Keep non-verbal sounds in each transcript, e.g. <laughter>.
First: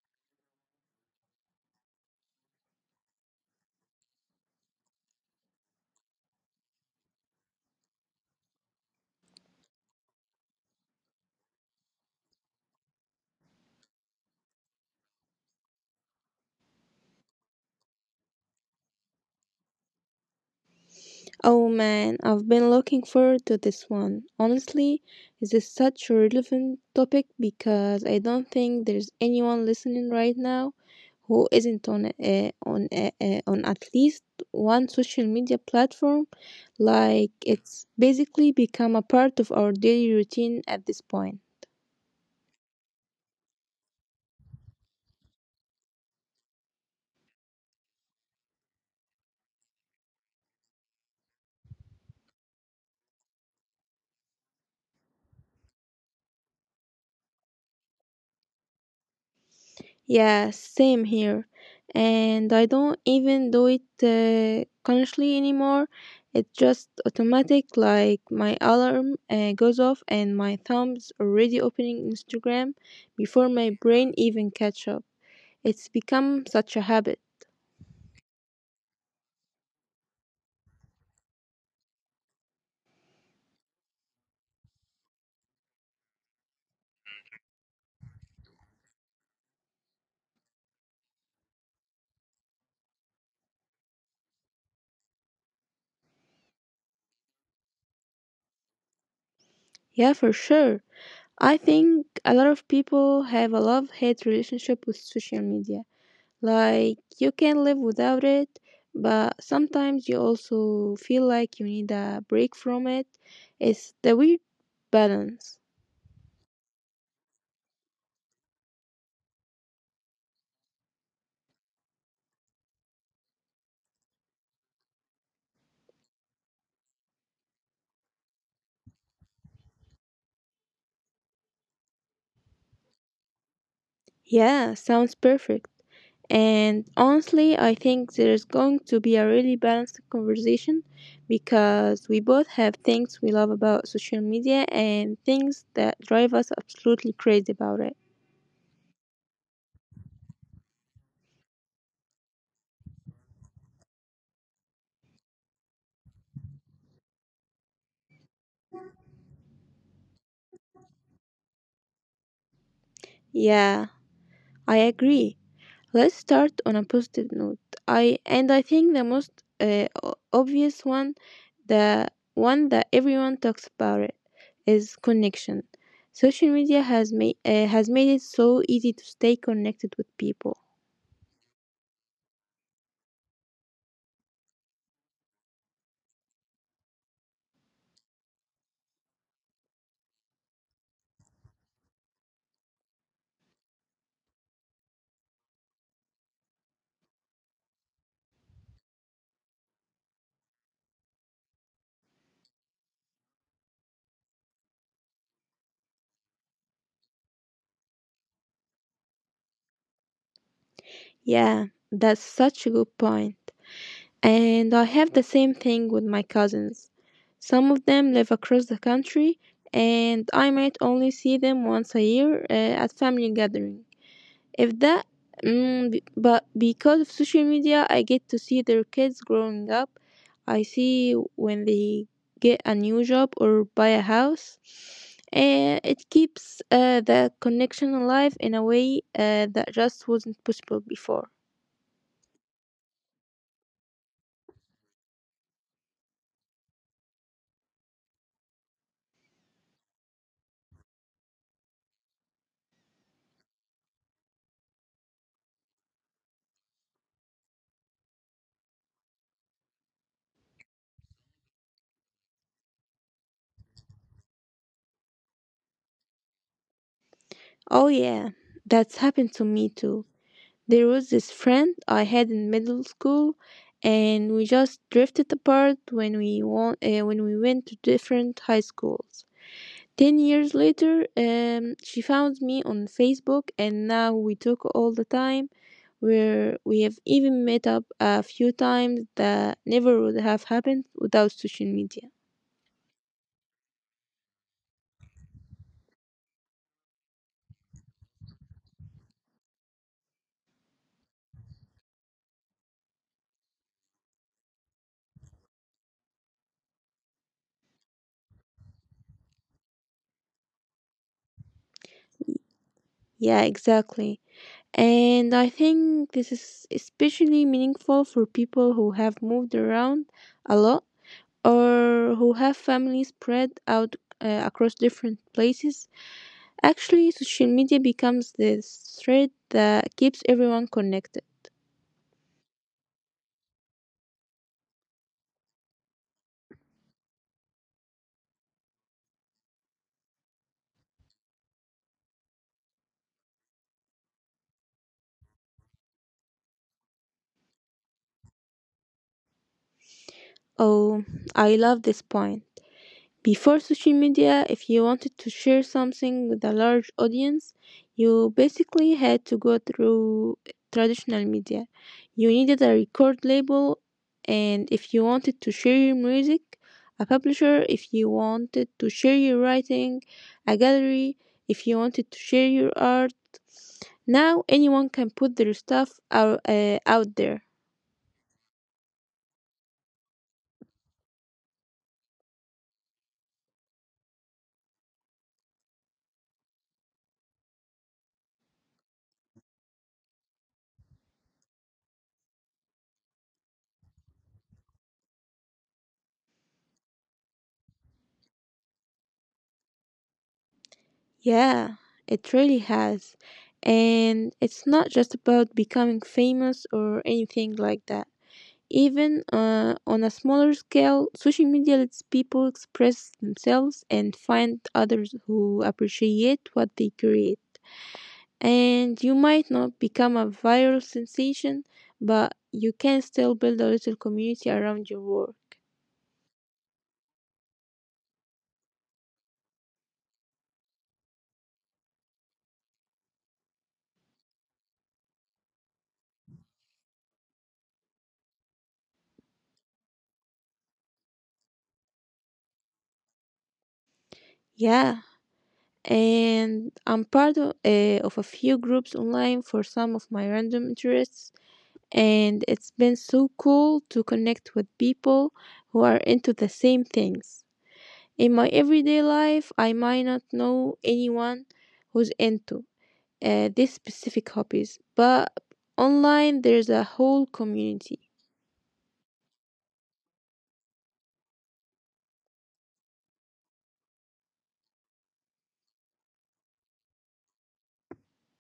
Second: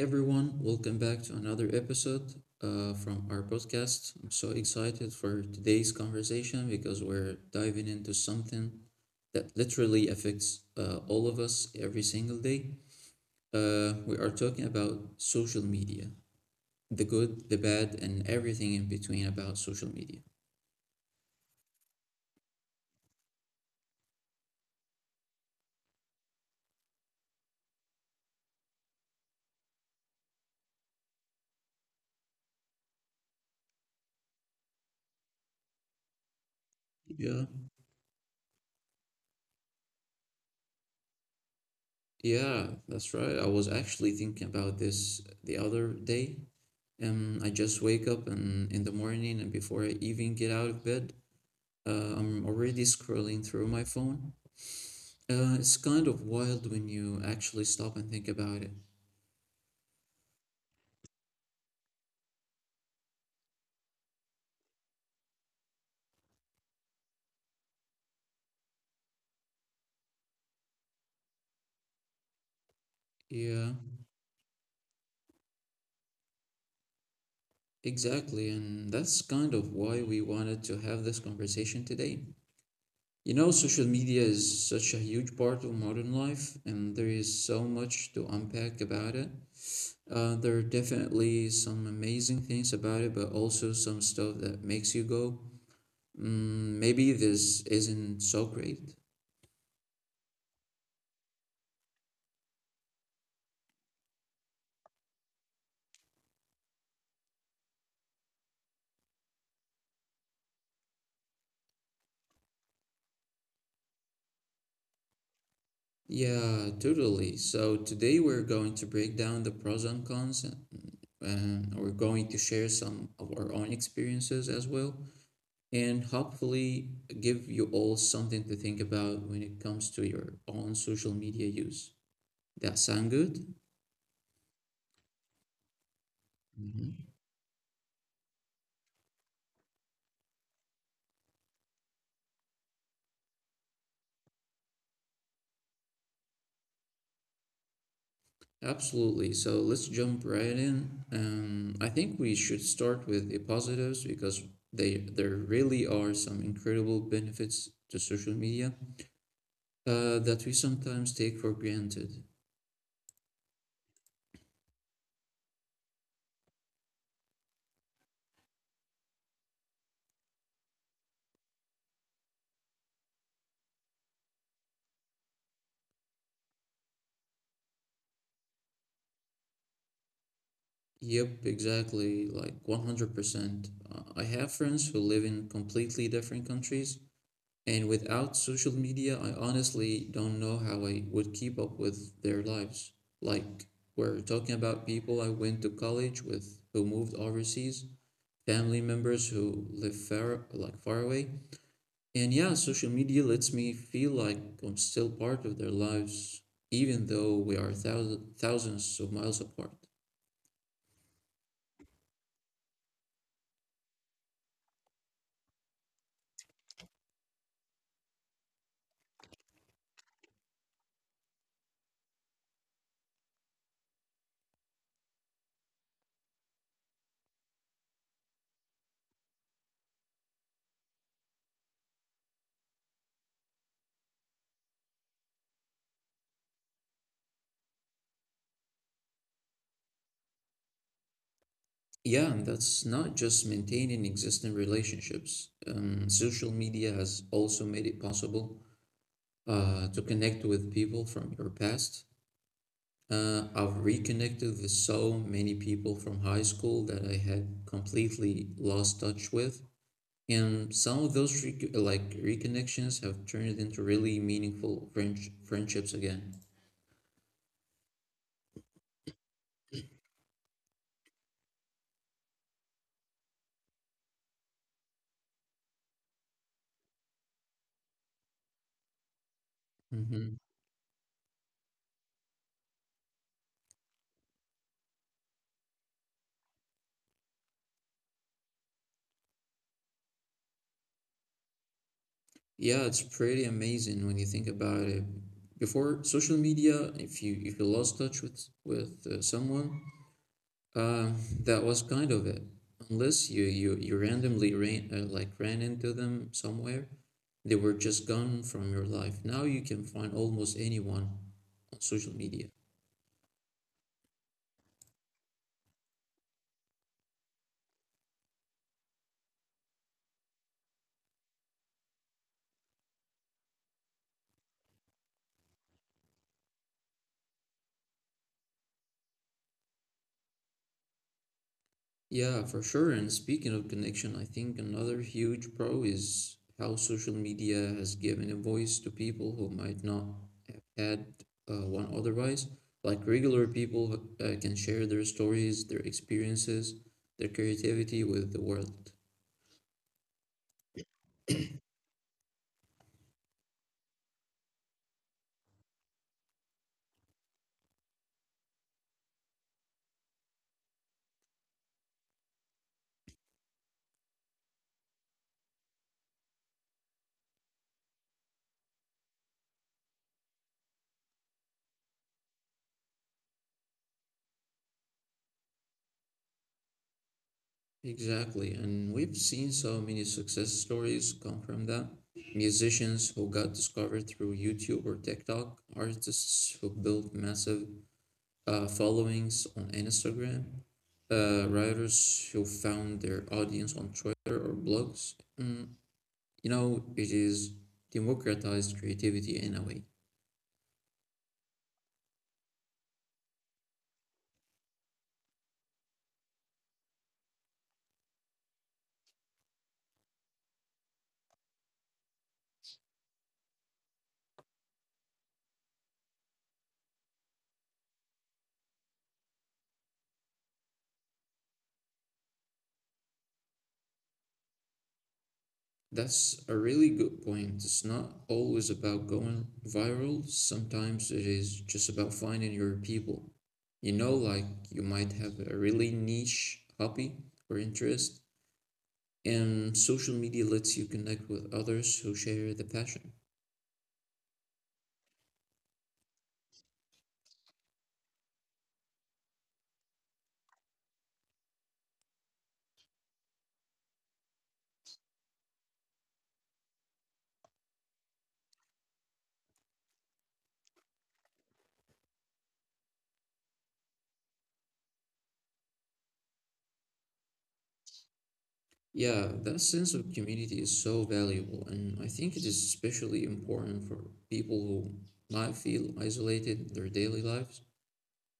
everyone, welcome back to another episode from our podcast. I'm so excited for today's conversation because we're diving into something that literally affects all of us every single day. We are talking about social media, the good, the bad, and everything in between about social media. Oh man, I've been looking forward to this one. Honestly, this is such a relevant topic because I don't think there's anyone listening right now who isn't on at least one social media platform. Like Yeah, it's basically become a part of our daily routine at this point. yeah, that's right. I was actually thinking about this the other day. I just wake up and in the morning and before I even get out of bed, I'm already scrolling through my phone. It's kind of wild when you actually stop and think about it. Yeah, same here. And I don't even do it consciously anymore. It's just automatic, like my alarm goes off and my thumb's already opening Instagram before Yeah, my brain even catch up. It's become such a habit. exactly. And that's kind of why we wanted to have this conversation today. You know, social media is such a huge part of modern life, and there is so much to unpack about it. There are definitely some amazing things about it, but also some stuff that makes you go, mm, maybe this isn't so great. Yeah, for sure. I think a lot of people have a love-hate relationship with social media. Like you can live without it, but sometimes you also feel like you need a break from it. It's the weird balance. Yeah, totally. So today we're going to break down the pros and cons. And we're going to share some of our own experiences as well, and hopefully give you all something to think about when it comes to your own social media use. That sound good? Yeah, sounds perfect. And Mhm. honestly, I think there's going to be a really balanced conversation because we both have things we love about social media and things that drive us absolutely crazy about it. Absolutely. So let's jump right in. I think we should start with the positives because they there really are some incredible benefits to social media that we sometimes take for granted. Yeah, I agree. Let's start on a positive note. I and I think the most obvious one, the one that everyone talks about it, is connection. Social media has made it so easy to stay connected with people. Yep, exactly, like 100%. I have friends who live in completely different countries, and without social media, I honestly don't know how I would keep up with their lives. Like, we're talking about people I went to college with who moved overseas, family members who live far, like far away, and yeah, social media lets me feel like I'm still part of their lives, even though we are thousands of miles apart. Yeah, that's such a good point. And I have the same thing with my cousins. Some of them live across the country, and I might only see them once a year at family gathering. If that, but because of social media, I get to see their kids growing up. I see when they get a new job or buy a house. And it keeps the connection alive in a way that just wasn't possible before. Yeah, and that's not just maintaining existing relationships. Social media has also made it possible to connect with people from your past. I've reconnected with so many people from high school that I had completely lost touch with. And some of those reconnections have turned into really meaningful friendships again. Oh, yeah, that's happened to me too. There was this friend I had in middle school, and we just drifted apart when we went to different high schools. Ten Hmm years later, she found me on Facebook, and now we talk all the time. Where we have even met up a few times that never would have happened without social media. Yeah, it's pretty amazing when you think about it. Before social media, if you lost touch with with someone, um, that was kind of it. Unless you randomly ran into them somewhere, they were just gone from your life. Now you can find almost anyone on social media. Yeah, exactly. And I think this is especially meaningful for people who have moved around a lot or who have families spread out across different places. Actually, social media becomes the thread that keeps everyone connected. Yeah, for sure. And speaking of connection, I think another huge pro is how social media has given a voice to people who might not have had one otherwise. Like regular people can share their stories, their experiences, their creativity with the world. Oh, I love this point. Before social media, if you wanted to share something with a large audience, you basically had to go through traditional media. You needed a record label, and if you wanted to share your music, a publisher, if you wanted to share your writing, a gallery, if you wanted to share your art. Now anyone can put their stuff out there. Exactly. And we've seen so many success stories come from that. Musicians who got discovered through YouTube or TikTok, artists who built massive followings on Instagram, writers who found their audience on Twitter or blogs. Mm, you know, it is democratized creativity in a way. Yeah, it really has. And it's not just about becoming famous or anything like that. Even on a smaller scale, social media lets people express themselves and find others who appreciate what they create. And you might not become a viral sensation, but you can still build a little community around your work. That's a really good point. It's not always about going viral, sometimes it is just about finding your people. You know, like you might have a really niche hobby or interest, and social media lets you connect with others who share the passion. Yeah, and I'm part of a few groups online for some of my random interests. And it's been so cool to connect with people who are into the same things. In my everyday life, I might not know anyone who's into these specific hobbies, but online there's a whole community. Yeah, that sense of community is so valuable, and I think it is especially important for people who might feel isolated in their daily lives.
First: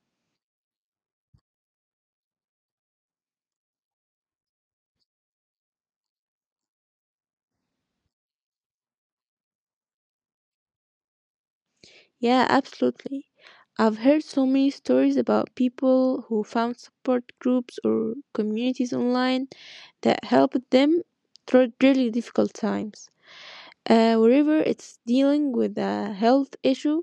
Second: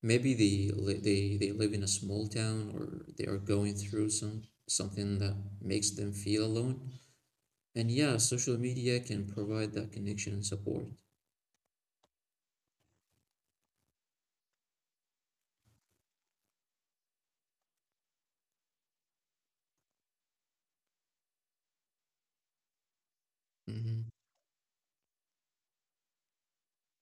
Maybe they li- they live in a small town or they are going through something that makes them feel alone. And yeah, social media can provide that connection and support. Yeah, absolutely. I've heard so many stories about people who found support groups or communities online that helped them through really difficult times. Hmm Wherever it's dealing with a health issue,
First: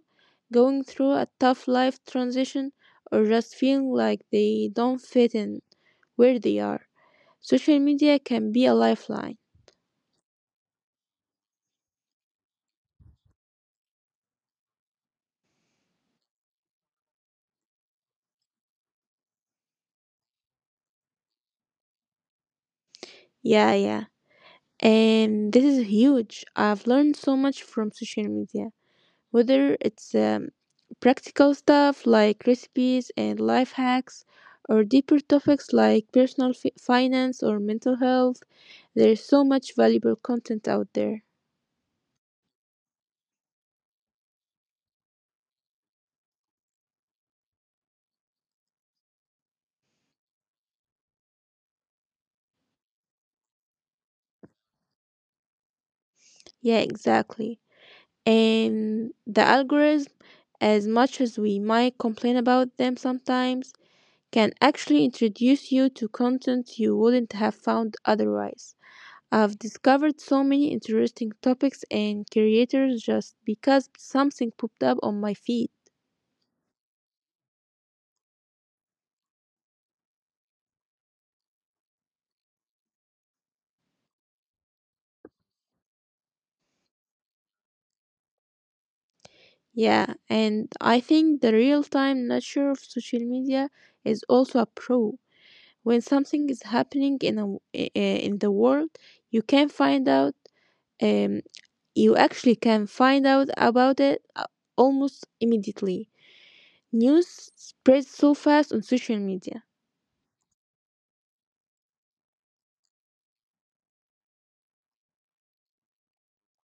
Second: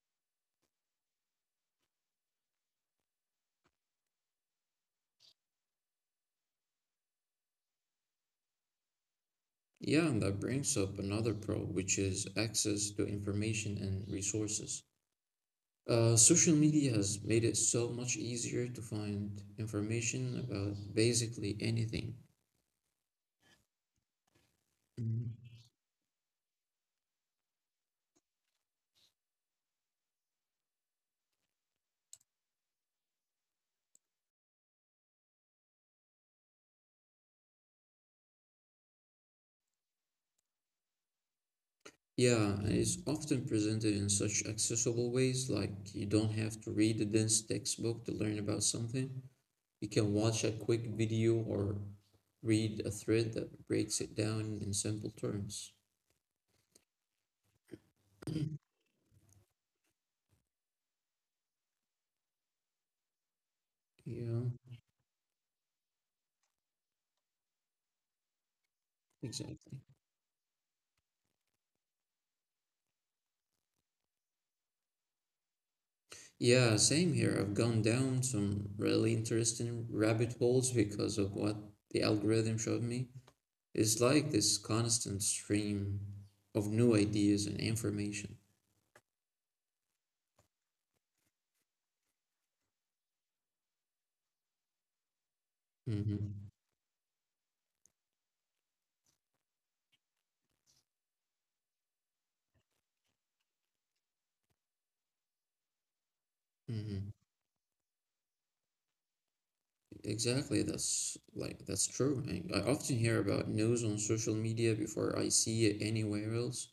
going through a tough life transition, or just feeling like they don't fit in where they are. Social media can be a lifeline. Yeah, and that brings up another pro, which is access to information and resources. Social media has made it so much easier to find information about basically anything. Yeah, yeah. Mhm. And this is huge. I've learned so much from social media, whether it's practical stuff like recipes and life hacks, or deeper topics like finance or mental health. There's so much valuable content out there. Yeah, and it's often presented in such accessible ways, like you don't have to read a dense textbook to learn about something. You can watch a quick video or read a thread that breaks it down in simple terms. Yeah, exactly. And the algorithm, as much as we might complain about them sometimes, Yeah, can actually introduce you to content you wouldn't have found otherwise. I've exactly. discovered so many interesting topics and creators just because something popped up on my feed. Yeah, same here. I've gone down some really interesting rabbit holes because of what the algorithm showed me. It's like this constant stream of new ideas and information. Yeah, and I think the real time nature of social media is also a pro. When Mm-hmm. something is happening in a, w- I- in the world, you can find out um, you actually can find out about it almost immediately. Mm-hmm. News spreads so fast on social media. Exactly. That's true. I often hear about news on social media before I see it anywhere else.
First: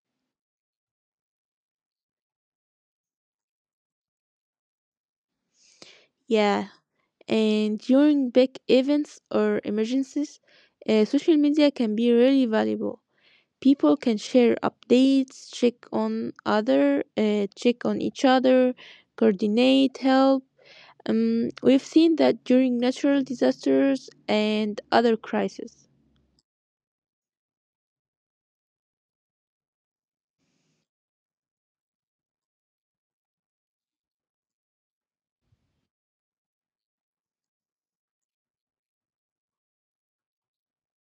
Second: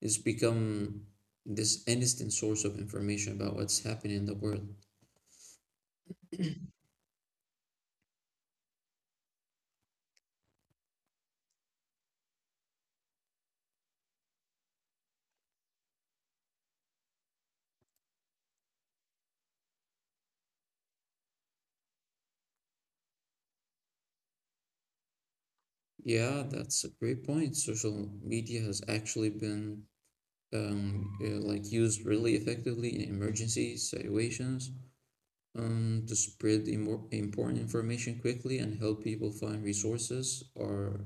It's become this instant source of information about what's happening in the world. Yeah, and during big events or emergencies, social media can be really valuable. People can share updates, check on each other, coordinate help. We've seen that during natural disasters and other crises. Yeah, that's a great point. Social media has actually been like used really effectively in emergency situations to spread important information quickly and help people find resources or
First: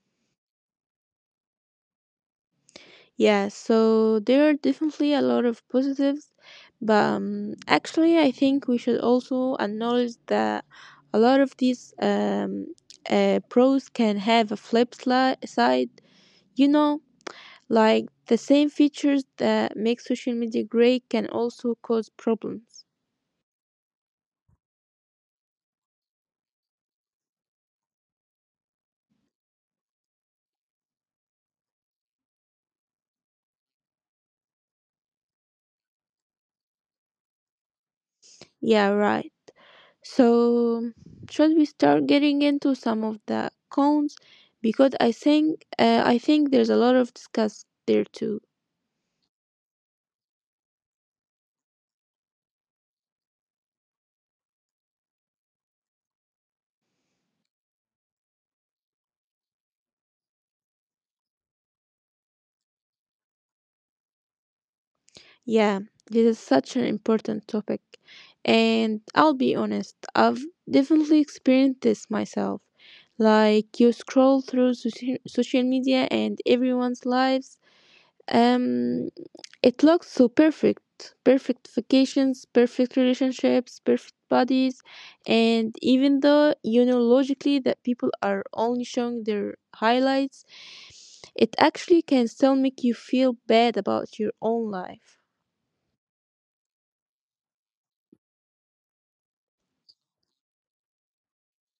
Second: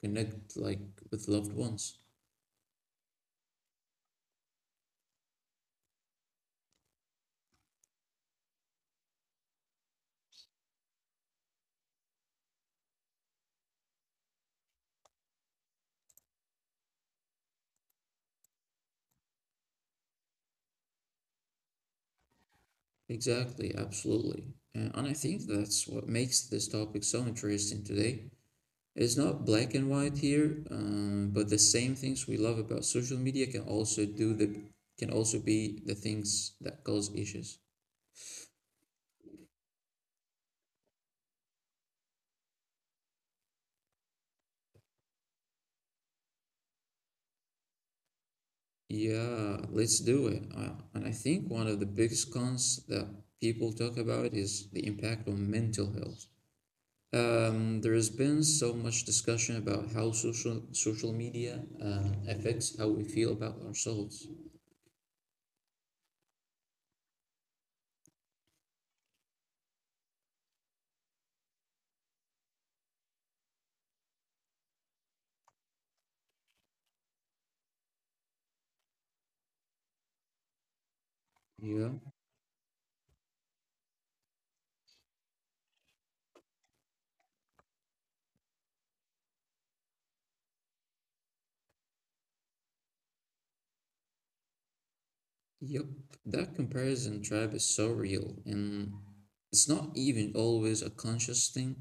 connect like with loved ones. Yeah, so there are definitely a lot of positives, but actually, I think we should also acknowledge that a lot of these pros can have a side. You know, like the same features that make social media great can also cause problems. Exactly, absolutely. And I think that's what makes this topic so interesting today. It's not black and white here, but the same things we love about social media can also be the things that cause issues. Yeah, right. So, should we start getting into some of the cons? Because I think there's a lot of discuss there too. Yeah, let's do it. And I think one of the biggest cons that people talk about is the impact on mental health. There has been so much discussion about how social media affects how we feel about ourselves. Yeah, this is such an important topic, and I'll be honest, I've definitely experienced this myself. Like you scroll through social media and everyone's lives, um, it looks so perfect. Perfect Yeah, vacations, perfect relationships, perfect bodies. And even though you know logically that people are only showing their highlights, it actually can still make you feel bad about your own life. yep. That comparison trap is so real, and it's not even always a conscious thing.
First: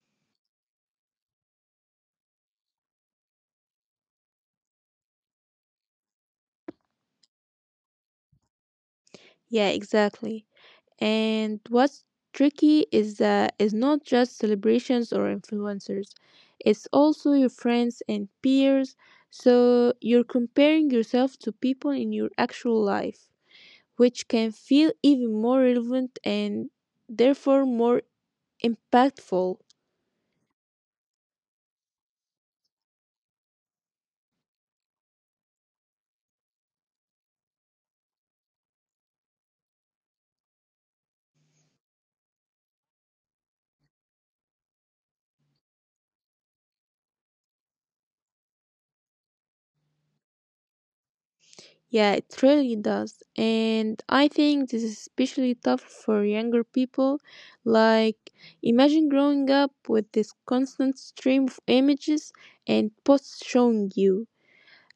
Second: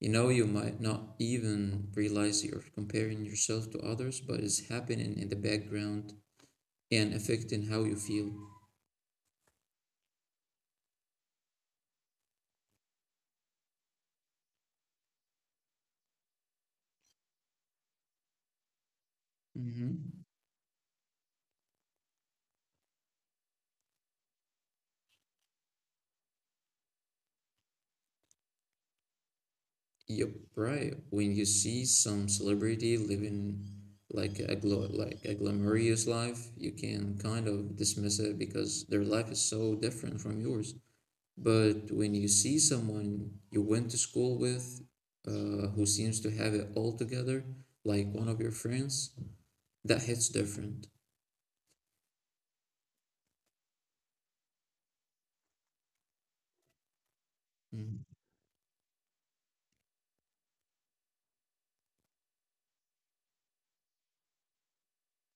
You know, you might not even realize you're comparing yourself to others, but it's happening in the background and affecting how you feel. Yeah, exactly. And what's tricky is that it's not just celebrations or influencers, it's also your friends and peers. So Mm-hmm. you're comparing yourself to people in your actual life, which can feel even more relevant and therefore more impactful. Yep, right. When you see some celebrity living like a glamorous life, you can kind of dismiss it because their life is so different from yours. But when you see someone you went to school with, who seems to have it all together, like one of your friends, that hits different. Yeah, it really does. And I think this is especially tough for younger people. Mm, Like, imagine growing up with this constant stream of images and posts showing you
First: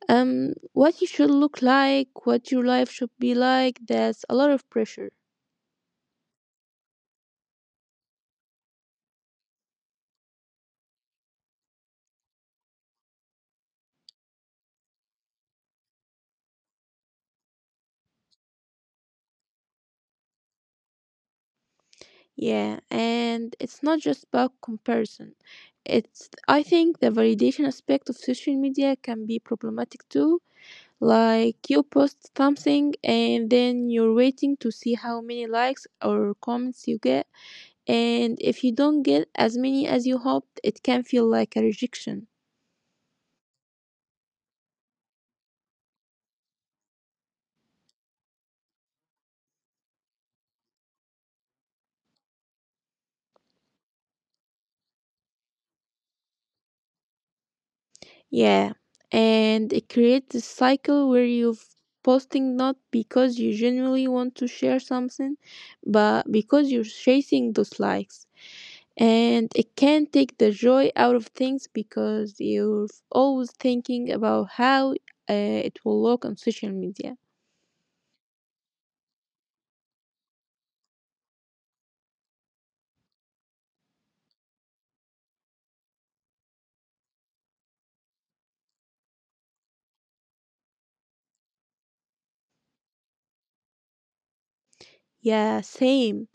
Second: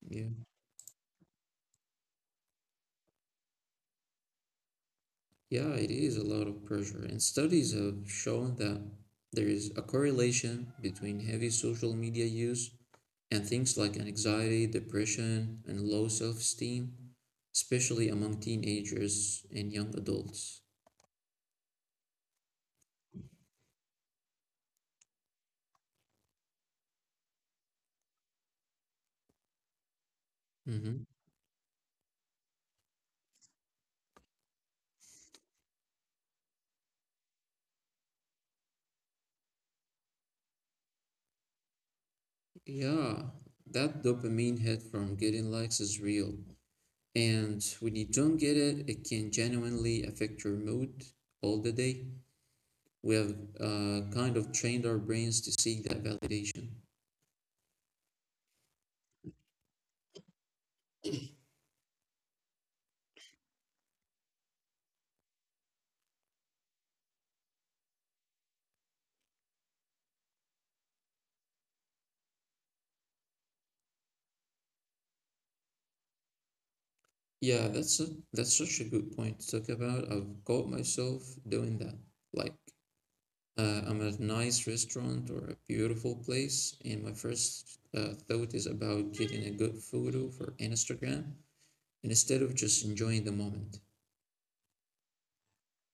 yeah, what you should look like, what your life should be like. That's a lot of pressure. yeah, it is a lot of pressure, and studies have shown that there is a correlation between heavy social media use and things like anxiety, depression, and low self esteem, especially among teenagers and young adults. Yeah, and it's not just about comparison. It's, I think the validation aspect of social media can be problematic too. Hmm Like you post something and then you're waiting to see how many likes or comments you get, and if you don't get as many as you hoped, it can feel like a rejection. Yeah, that dopamine hit from getting likes is real. And when you don't get it, it can genuinely affect your mood all the day. We have kind of trained our brains to seek that validation. Yeah, and it creates this cycle where you're posting not because you genuinely want to share something, but because you're chasing those likes. And it can take the joy out of things because you're always thinking about how it will look on social media. Yeah, that's such a good point to talk about. I've caught myself doing that. Like I'm at a nice restaurant or a beautiful place, and my first thought is about getting a good photo for Instagram instead of just enjoying the moment. Yeah, same.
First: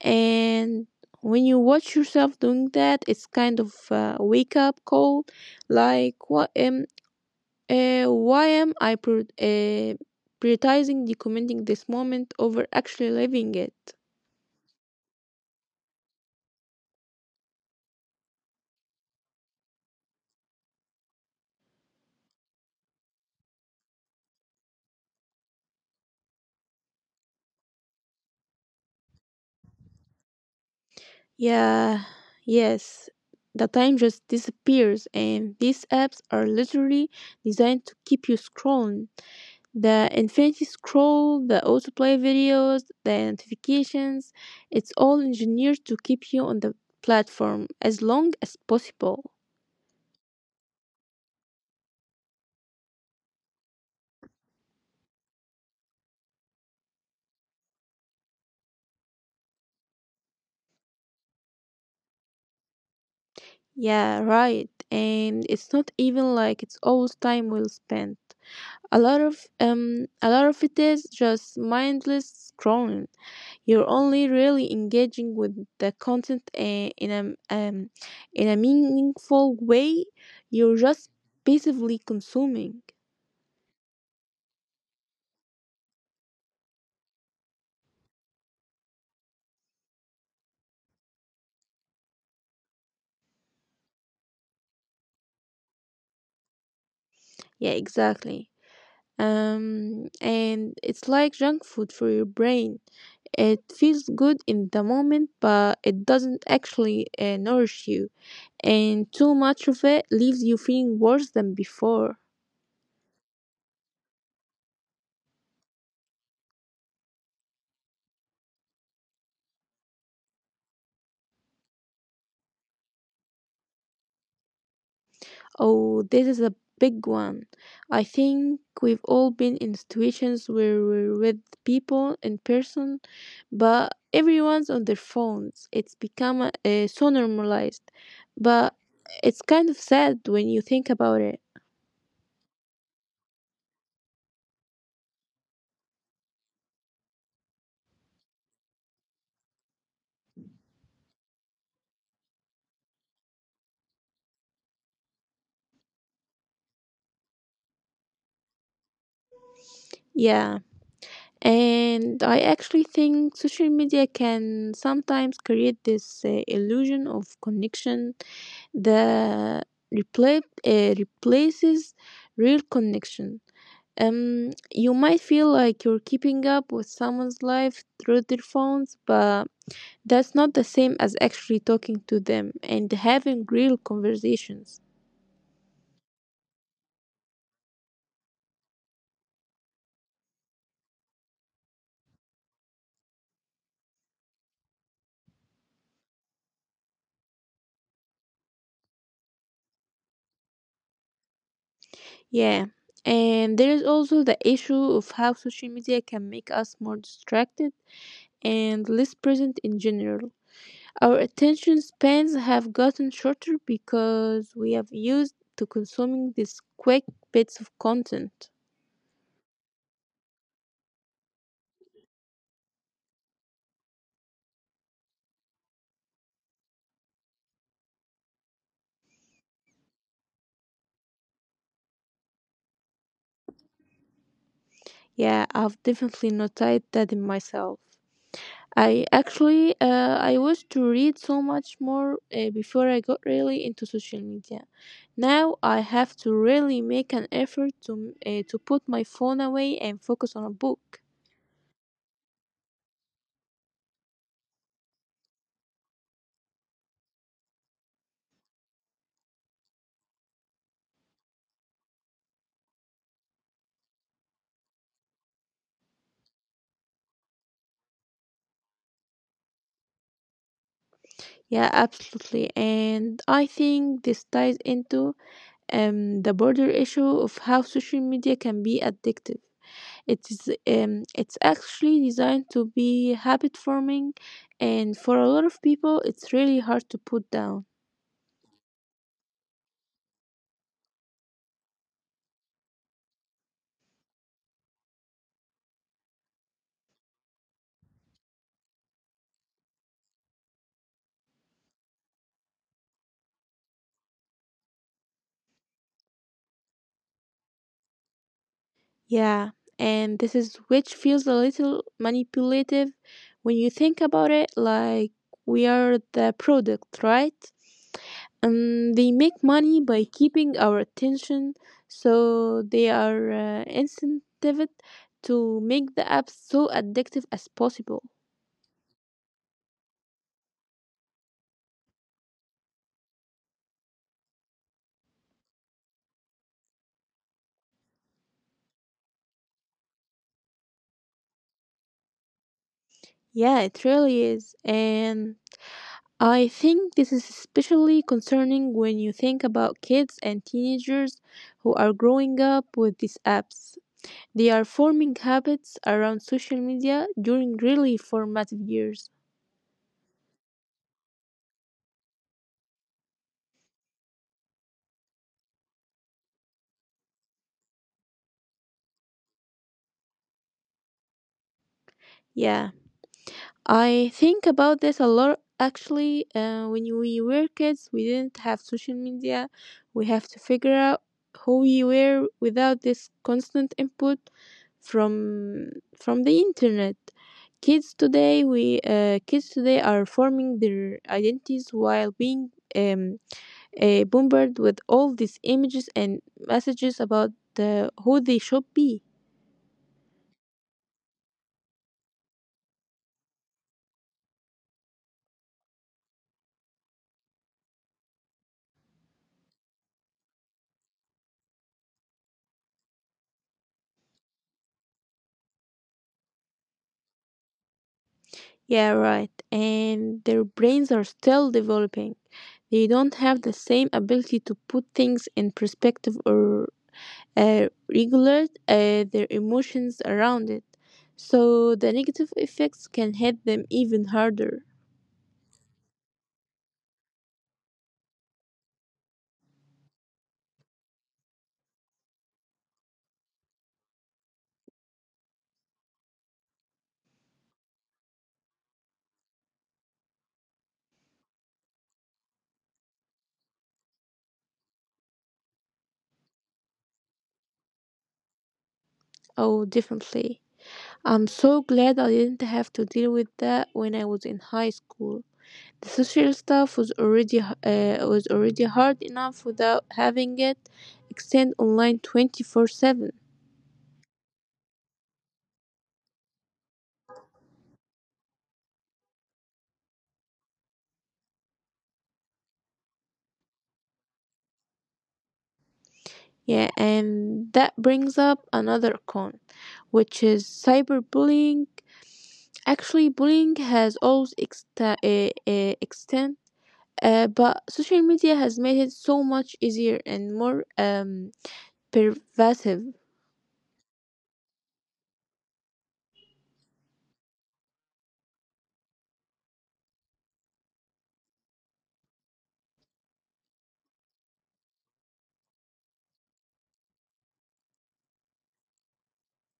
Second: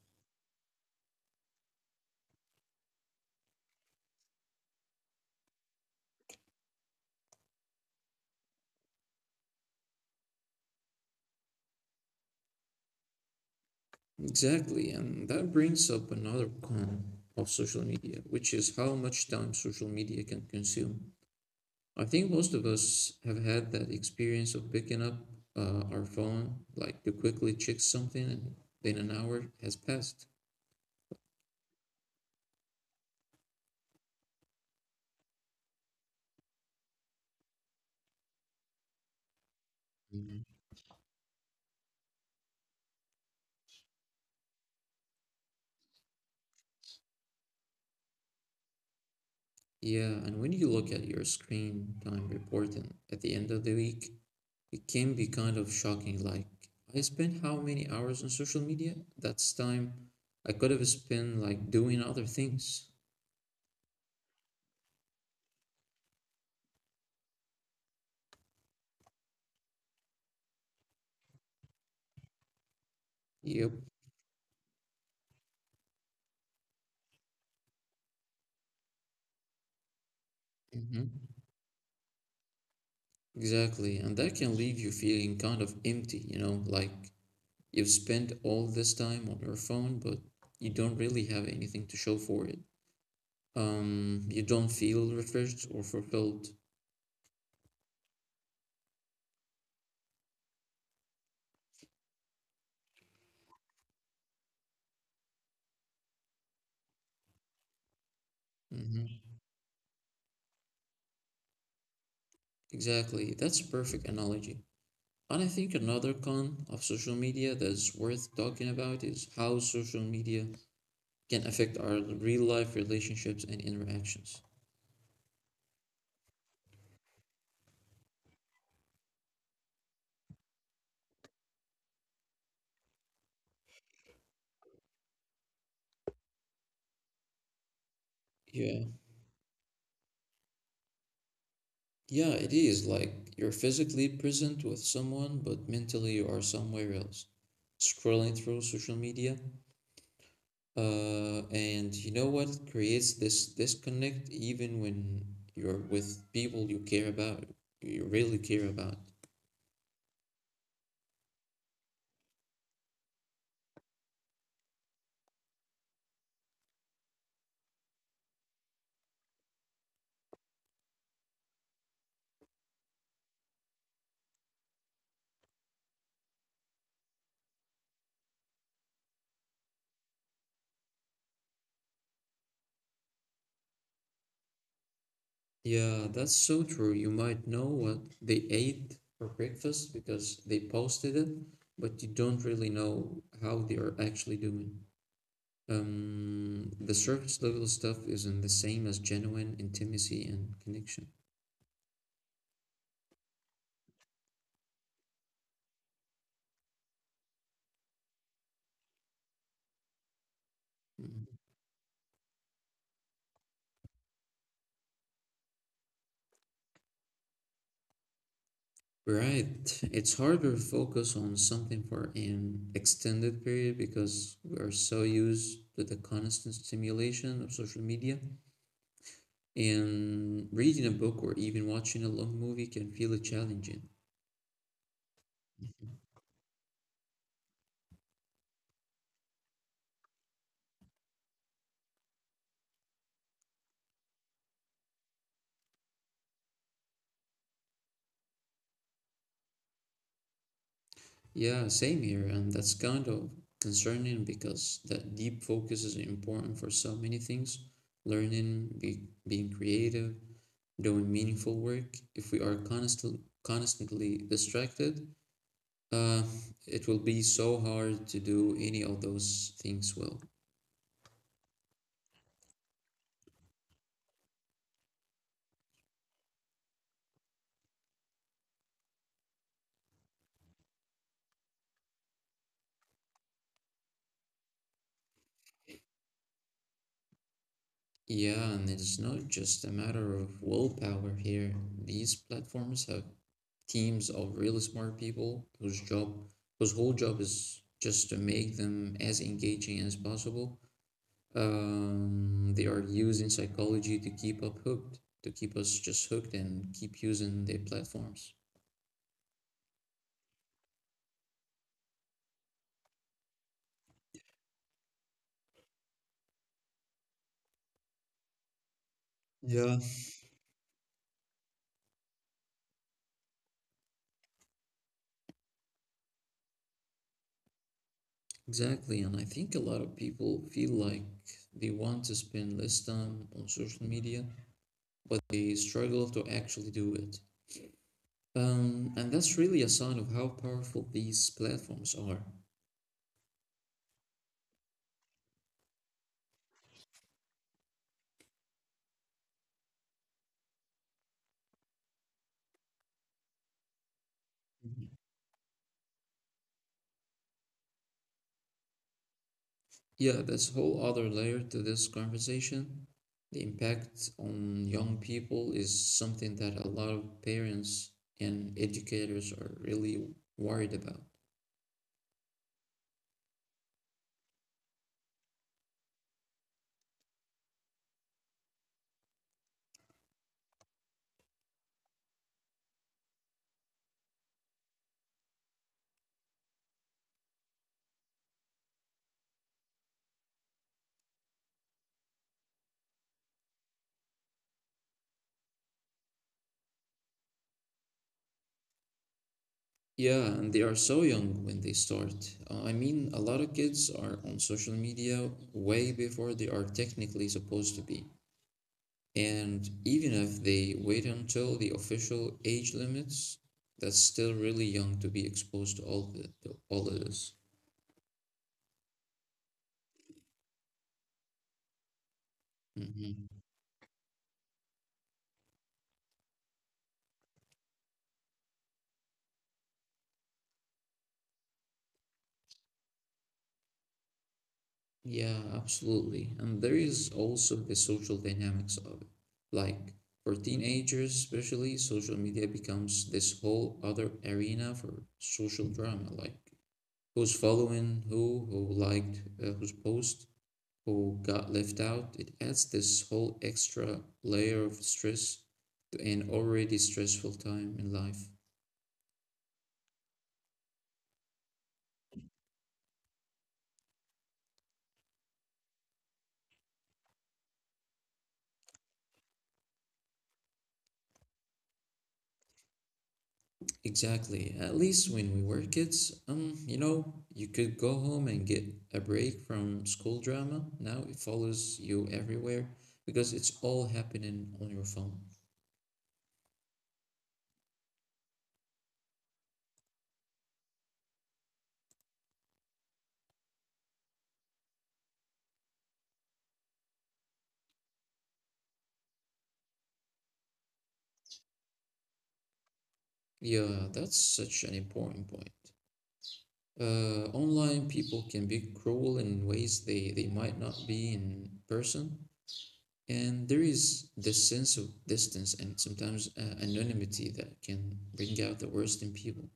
And when you watch yourself doing that, it's kind of a wake up call. Like, what? Why am I prioritizing documenting this moment over actually living it? Exactly, and that brings up another con of social media, which is how much time social media can consume. I think most of us have had that experience of picking up our phone, like to quickly check something, and then an hour has passed. Yeah, yes. The time just disappears, and these apps are literally designed to keep you scrolling. The infinity scroll, the autoplay videos, the notifications, it's all engineered to keep you on the platform as long as possible. Yeah, and when you look at your screen time reporting at the end of the week, it can be kind of shocking. Like, I spent how many hours on social media? That's time I could have spent like doing other things. Yeah, right. And it's not even like it's always time well spent. A lot of it is just mindless scrolling. Yep. You're only really engaging with the content um, in a meaningful way. You're just hmm passively consuming. Exactly. And that can leave you feeling kind of empty, you know, like you've spent all this time on your phone, but you don't really have anything to show for it. You don't feel refreshed or fulfilled. Yeah, exactly. And it's like junk food for your brain. It feels good in the moment, but it doesn't actually nourish you. And Hmm too much of it leaves you feeling worse than before. Exactly. That's a perfect analogy. And I think another con of social media that's worth talking about is how social media can affect our real life relationships and interactions. Oh, this is a big one. I think we've all been in situations where we're with people in person, but everyone's on their phones. It's become so normalized, but Yeah. it's kind of sad when you think about it. Yeah, it is. Like you're physically present with someone, but mentally you are somewhere else, scrolling through social media. And you know what? It creates this disconnect even when you're with people you care about, you really care about. Yeah. And I actually think social media can sometimes create this illusion of connection that replaces real connection. You might feel like you're keeping up with someone's life through their phones, but that's not the same as actually talking to them and having real conversations. Yeah, that's so true. You might know what they ate for breakfast because they posted it, but you don't really know how they are actually doing. The surface level stuff isn't the same as genuine intimacy and connection. Yeah. And there is also the issue of how social media can make us more distracted and less present in general. Our Mhm. attention spans have gotten shorter because we have used to consuming these quick bits of content. Right. It's harder to focus on something for an extended period because we are so used to the constant stimulation of social media. And reading a book or even watching a long movie can feel challenging. Yeah, I've definitely noticed that in myself. I used to read so much more before I got really into social media. Now I have to really make an effort to put my phone away and focus on a book. Yeah, same here, and that's kind of concerning because that deep focus is important for so many things learning, being creative, doing meaningful work. If we are constantly distracted, uh, it will be so hard to do any of those things well. Yeah, absolutely. And I think this ties into the broader issue of how social media can be addictive. It is it's actually designed to be habit forming, and for a lot of people, it's really hard to put down. Yeah, and it's not just a matter of willpower here. These platforms have teams of really smart people whose whole job is just to make them as engaging as possible. They are using psychology to keep up hooked, to keep us just hooked and keep using their platforms. Yeah, and this is which feels a little manipulative when you think about it, like we are the product, right? They make Yeah, money by keeping our attention, so they are incentivized to make the app so addictive as possible. exactly, and I think a lot of people feel like they want to spend less time on social media, but they struggle to actually do it. And that's really a sign of how powerful these platforms are. Yeah, it really is, and I think this is especially concerning when you think about kids and teenagers who are growing up with these apps. They are Mhm. forming habits around social media during really formative years. Yeah, that's a whole other layer to this conversation. The impact on young people is something that a lot of parents and educators are really worried about. Yeah, I think about this a lot actually. When we were kids, we didn't have social media. We have to figure out who we were without this constant input from from the internet. Kids today, we kids today are forming their identities while being bombarded with all these images and messages about who they should be. Yeah, and they are so young when they start. I mean, a lot of kids are on social media way before they are technically supposed to be. And even if they wait until the official age limits, that's still really young to be exposed to to all of this. Yeah, right. And their brains are still developing. They don't Hmm. have the same ability to put things in perspective or uh, regulate their emotions around it. So the negative effects can hit them even harder. Yeah, absolutely. And there is also the social dynamics of it. Like for teenagers, especially, social media becomes this whole other arena for social drama. Like who's following who liked whose post, who got left out, it adds this whole extra layer of stress to an already stressful time in life. Oh, definitely. I'm so glad I didn't have to deal with that when I was in high school. The social stuff was already was already hard enough without having it extend online 24/7. Exactly. At least when we were kids, you know, you could go home and get a break from school drama. Now it follows you everywhere because it's all happening on your phone. Yeah, and that brings up another con, which is cyberbullying. Actually, bullying has always extend, but social media has made it so much easier and more pervasive. Yeah, that's such an important point. Online people can be cruel in ways they might not be in person. And there is this sense of distance and sometimes anonymity that can bring out the worst in people.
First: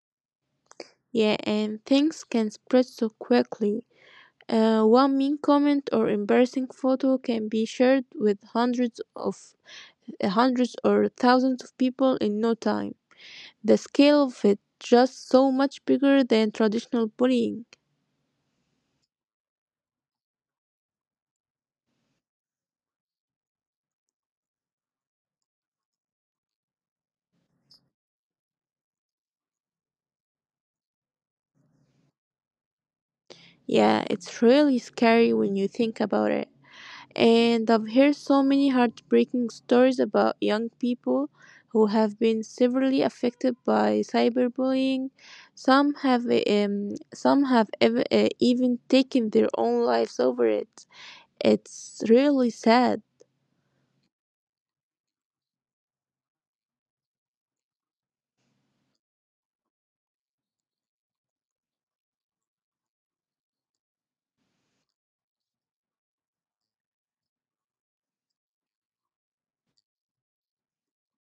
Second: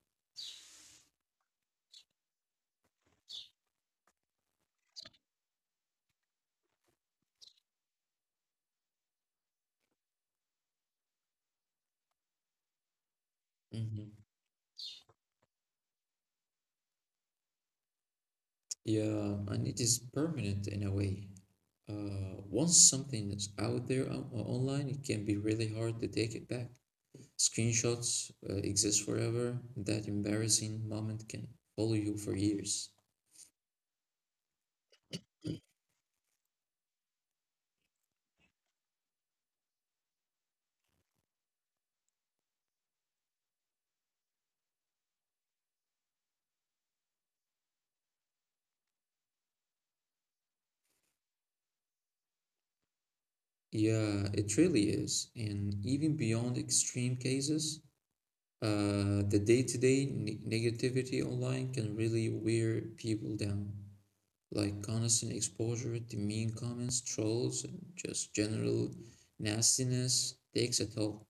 Yeah, and things can spread so quickly. One mean comment or embarrassing photo can be shared with hundreds or thousands of people in no time. The Mhm. scale of it just so much bigger than traditional bullying. Yeah, and it is permanent in a way. Once something is online, it can be really hard to take it back. Screenshots exist forever. That embarrassing moment can follow you for years. Yeah, it's really scary when you think about it. And I've heard so many heartbreaking stories about young people who have been severely affected by cyberbullying. Some have even taken their own lives over it. It's really sad. Yeah, it really is. And even beyond extreme cases, the negativity online can really wear people down. Like constant exposure to mean comments, trolls, and just general nastiness takes a toll.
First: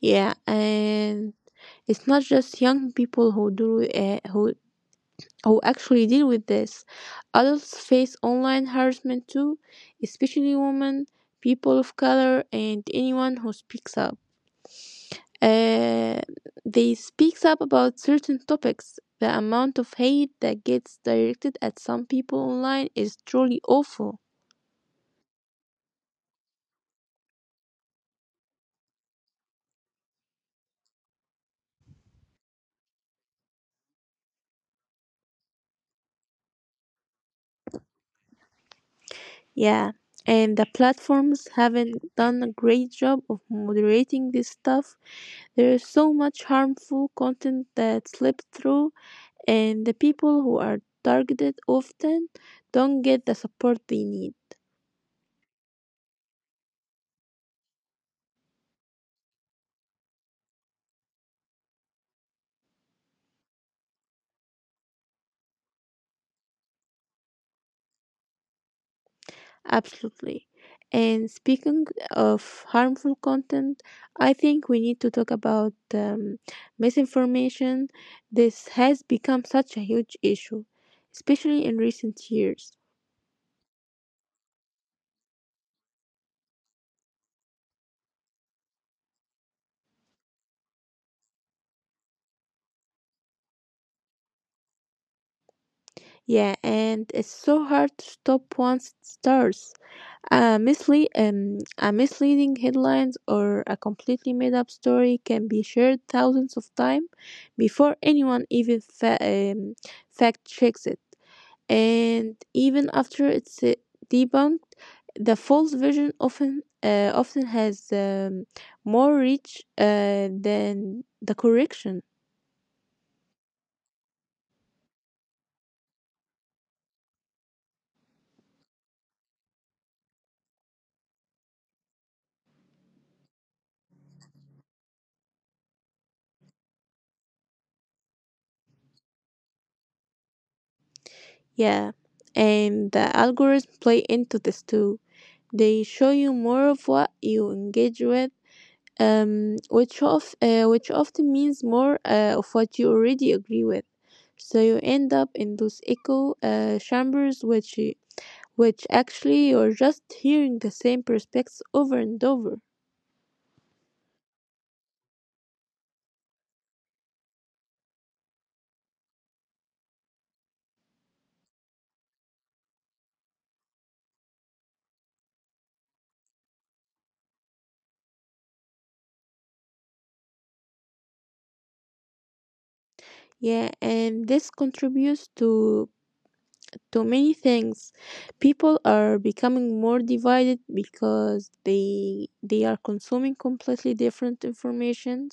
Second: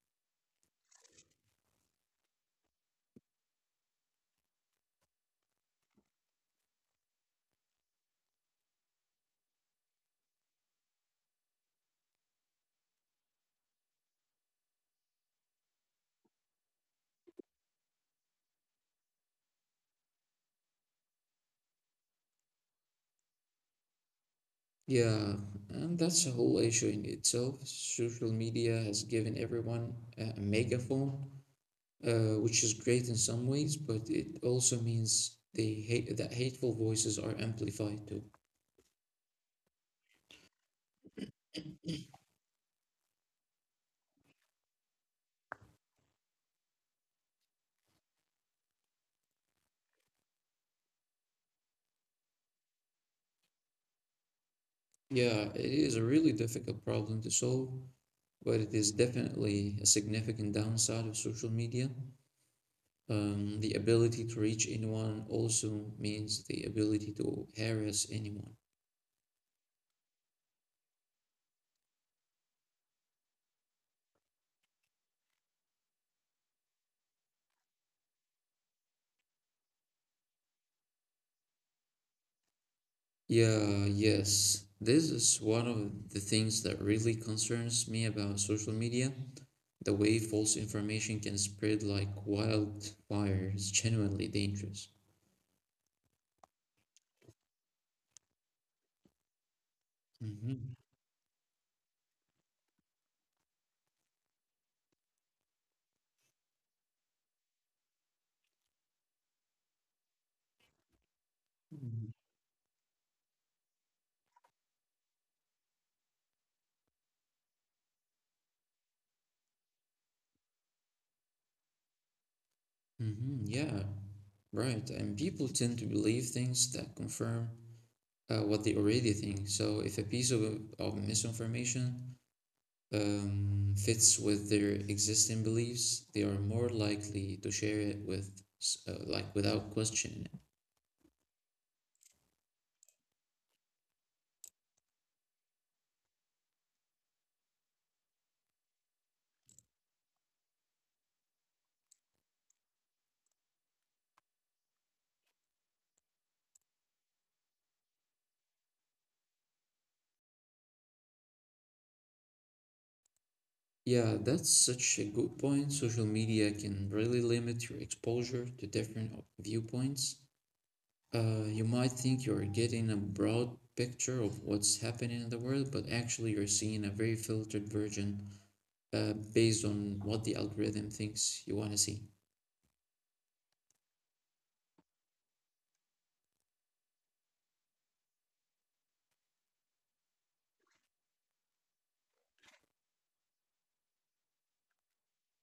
Yeah, and it's not just young people who who actually deal with this. Adults face online harassment too, especially women, people of color, and anyone who speaks up. Uh, they speaks up about certain topics. The amount of hate that gets directed at some people online is truly awful. Yeah, and that's a whole issue in itself. Social media has given everyone a megaphone, which is great in some ways, but it also means they hate that hateful voices are amplified too. Yeah, and the platforms haven't done a great job of moderating this stuff. There is so much harmful content that slips through and the people who are targeted often don't get the support they need. Yeah, it is a really difficult problem to solve, but it is definitely a significant downside of social media. The ability to reach anyone also means the ability to harass anyone. Absolutely. And speaking of harmful content, I think we need to talk about misinformation. This has become such a huge issue, especially in recent years. Yeah, yes. This is one of the things that really concerns me about social media. The way false information can spread like wildfire is genuinely dangerous. Yeah, and it's so hard to stop once it starts. A, Hmm. misle- um, a misleading headlines or a completely made up story can be shared thousands of times before anyone even fact checks it. And even after it's debunked, the false version often has more reach than the correction. Hmm. Yeah, right. And people tend to believe things that confirm what they already think. So if of misinformation fits with their existing beliefs, they are more likely to share it, like, without questioning it. Yeah, and the algorithms play into this too. They show you more of what you engage with which often means more of what you already agree with. So you end up in those echo chambers, which actually you're just hearing the same perspectives over and over. Yeah, that's such a good point. Social media can really limit your exposure to different viewpoints. You might think you're getting a broad picture of what's happening in the world, but actually you're seeing a very filtered version based on what the algorithm thinks you want to see. Yeah, and this contributes to many things. People are becoming more divided because they are consuming completely different informations.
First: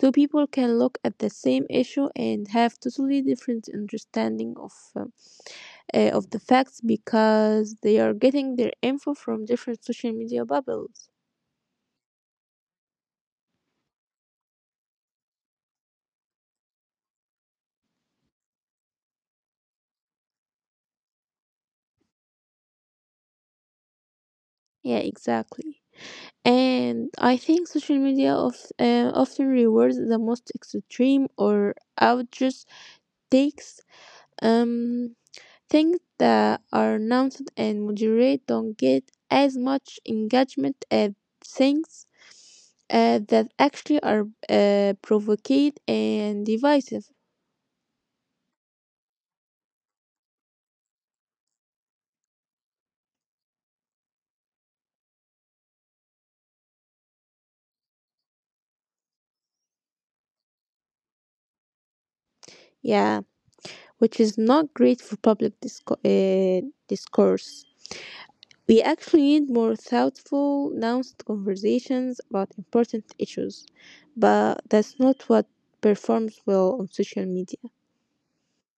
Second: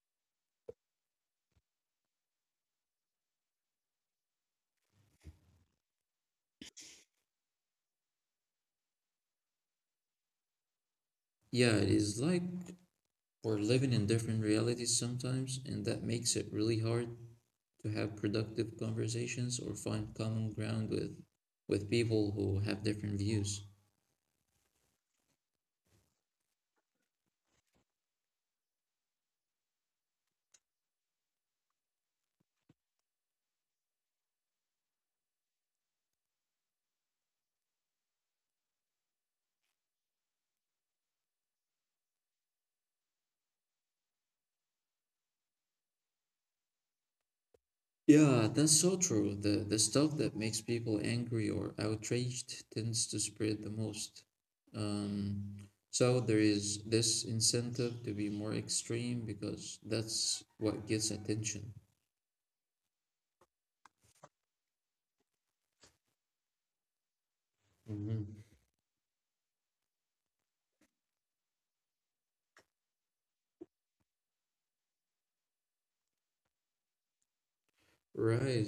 Two people can look at the same issue and have totally different understanding of the facts because they are getting their info from different social media bubbles. Yeah, it is like we're living in different realities sometimes, and that makes it really hard to have productive conversations or find common ground with people who have different views. Yeah, exactly. And I think social media often rewards the most extreme or outrageous takes. Um, Things that are announced and moderate don't get as much engagement as things that actually are provocative and divisive. Yeah, that's so true. The stuff that makes people angry or outraged tends to spread the most. Um, so there is this incentive to be more extreme because that's what gets attention. Yeah, which is not great for public discourse. Mhm. We actually need more thoughtful, nuanced conversations about important issues, but that's not what performs well on social media. Right.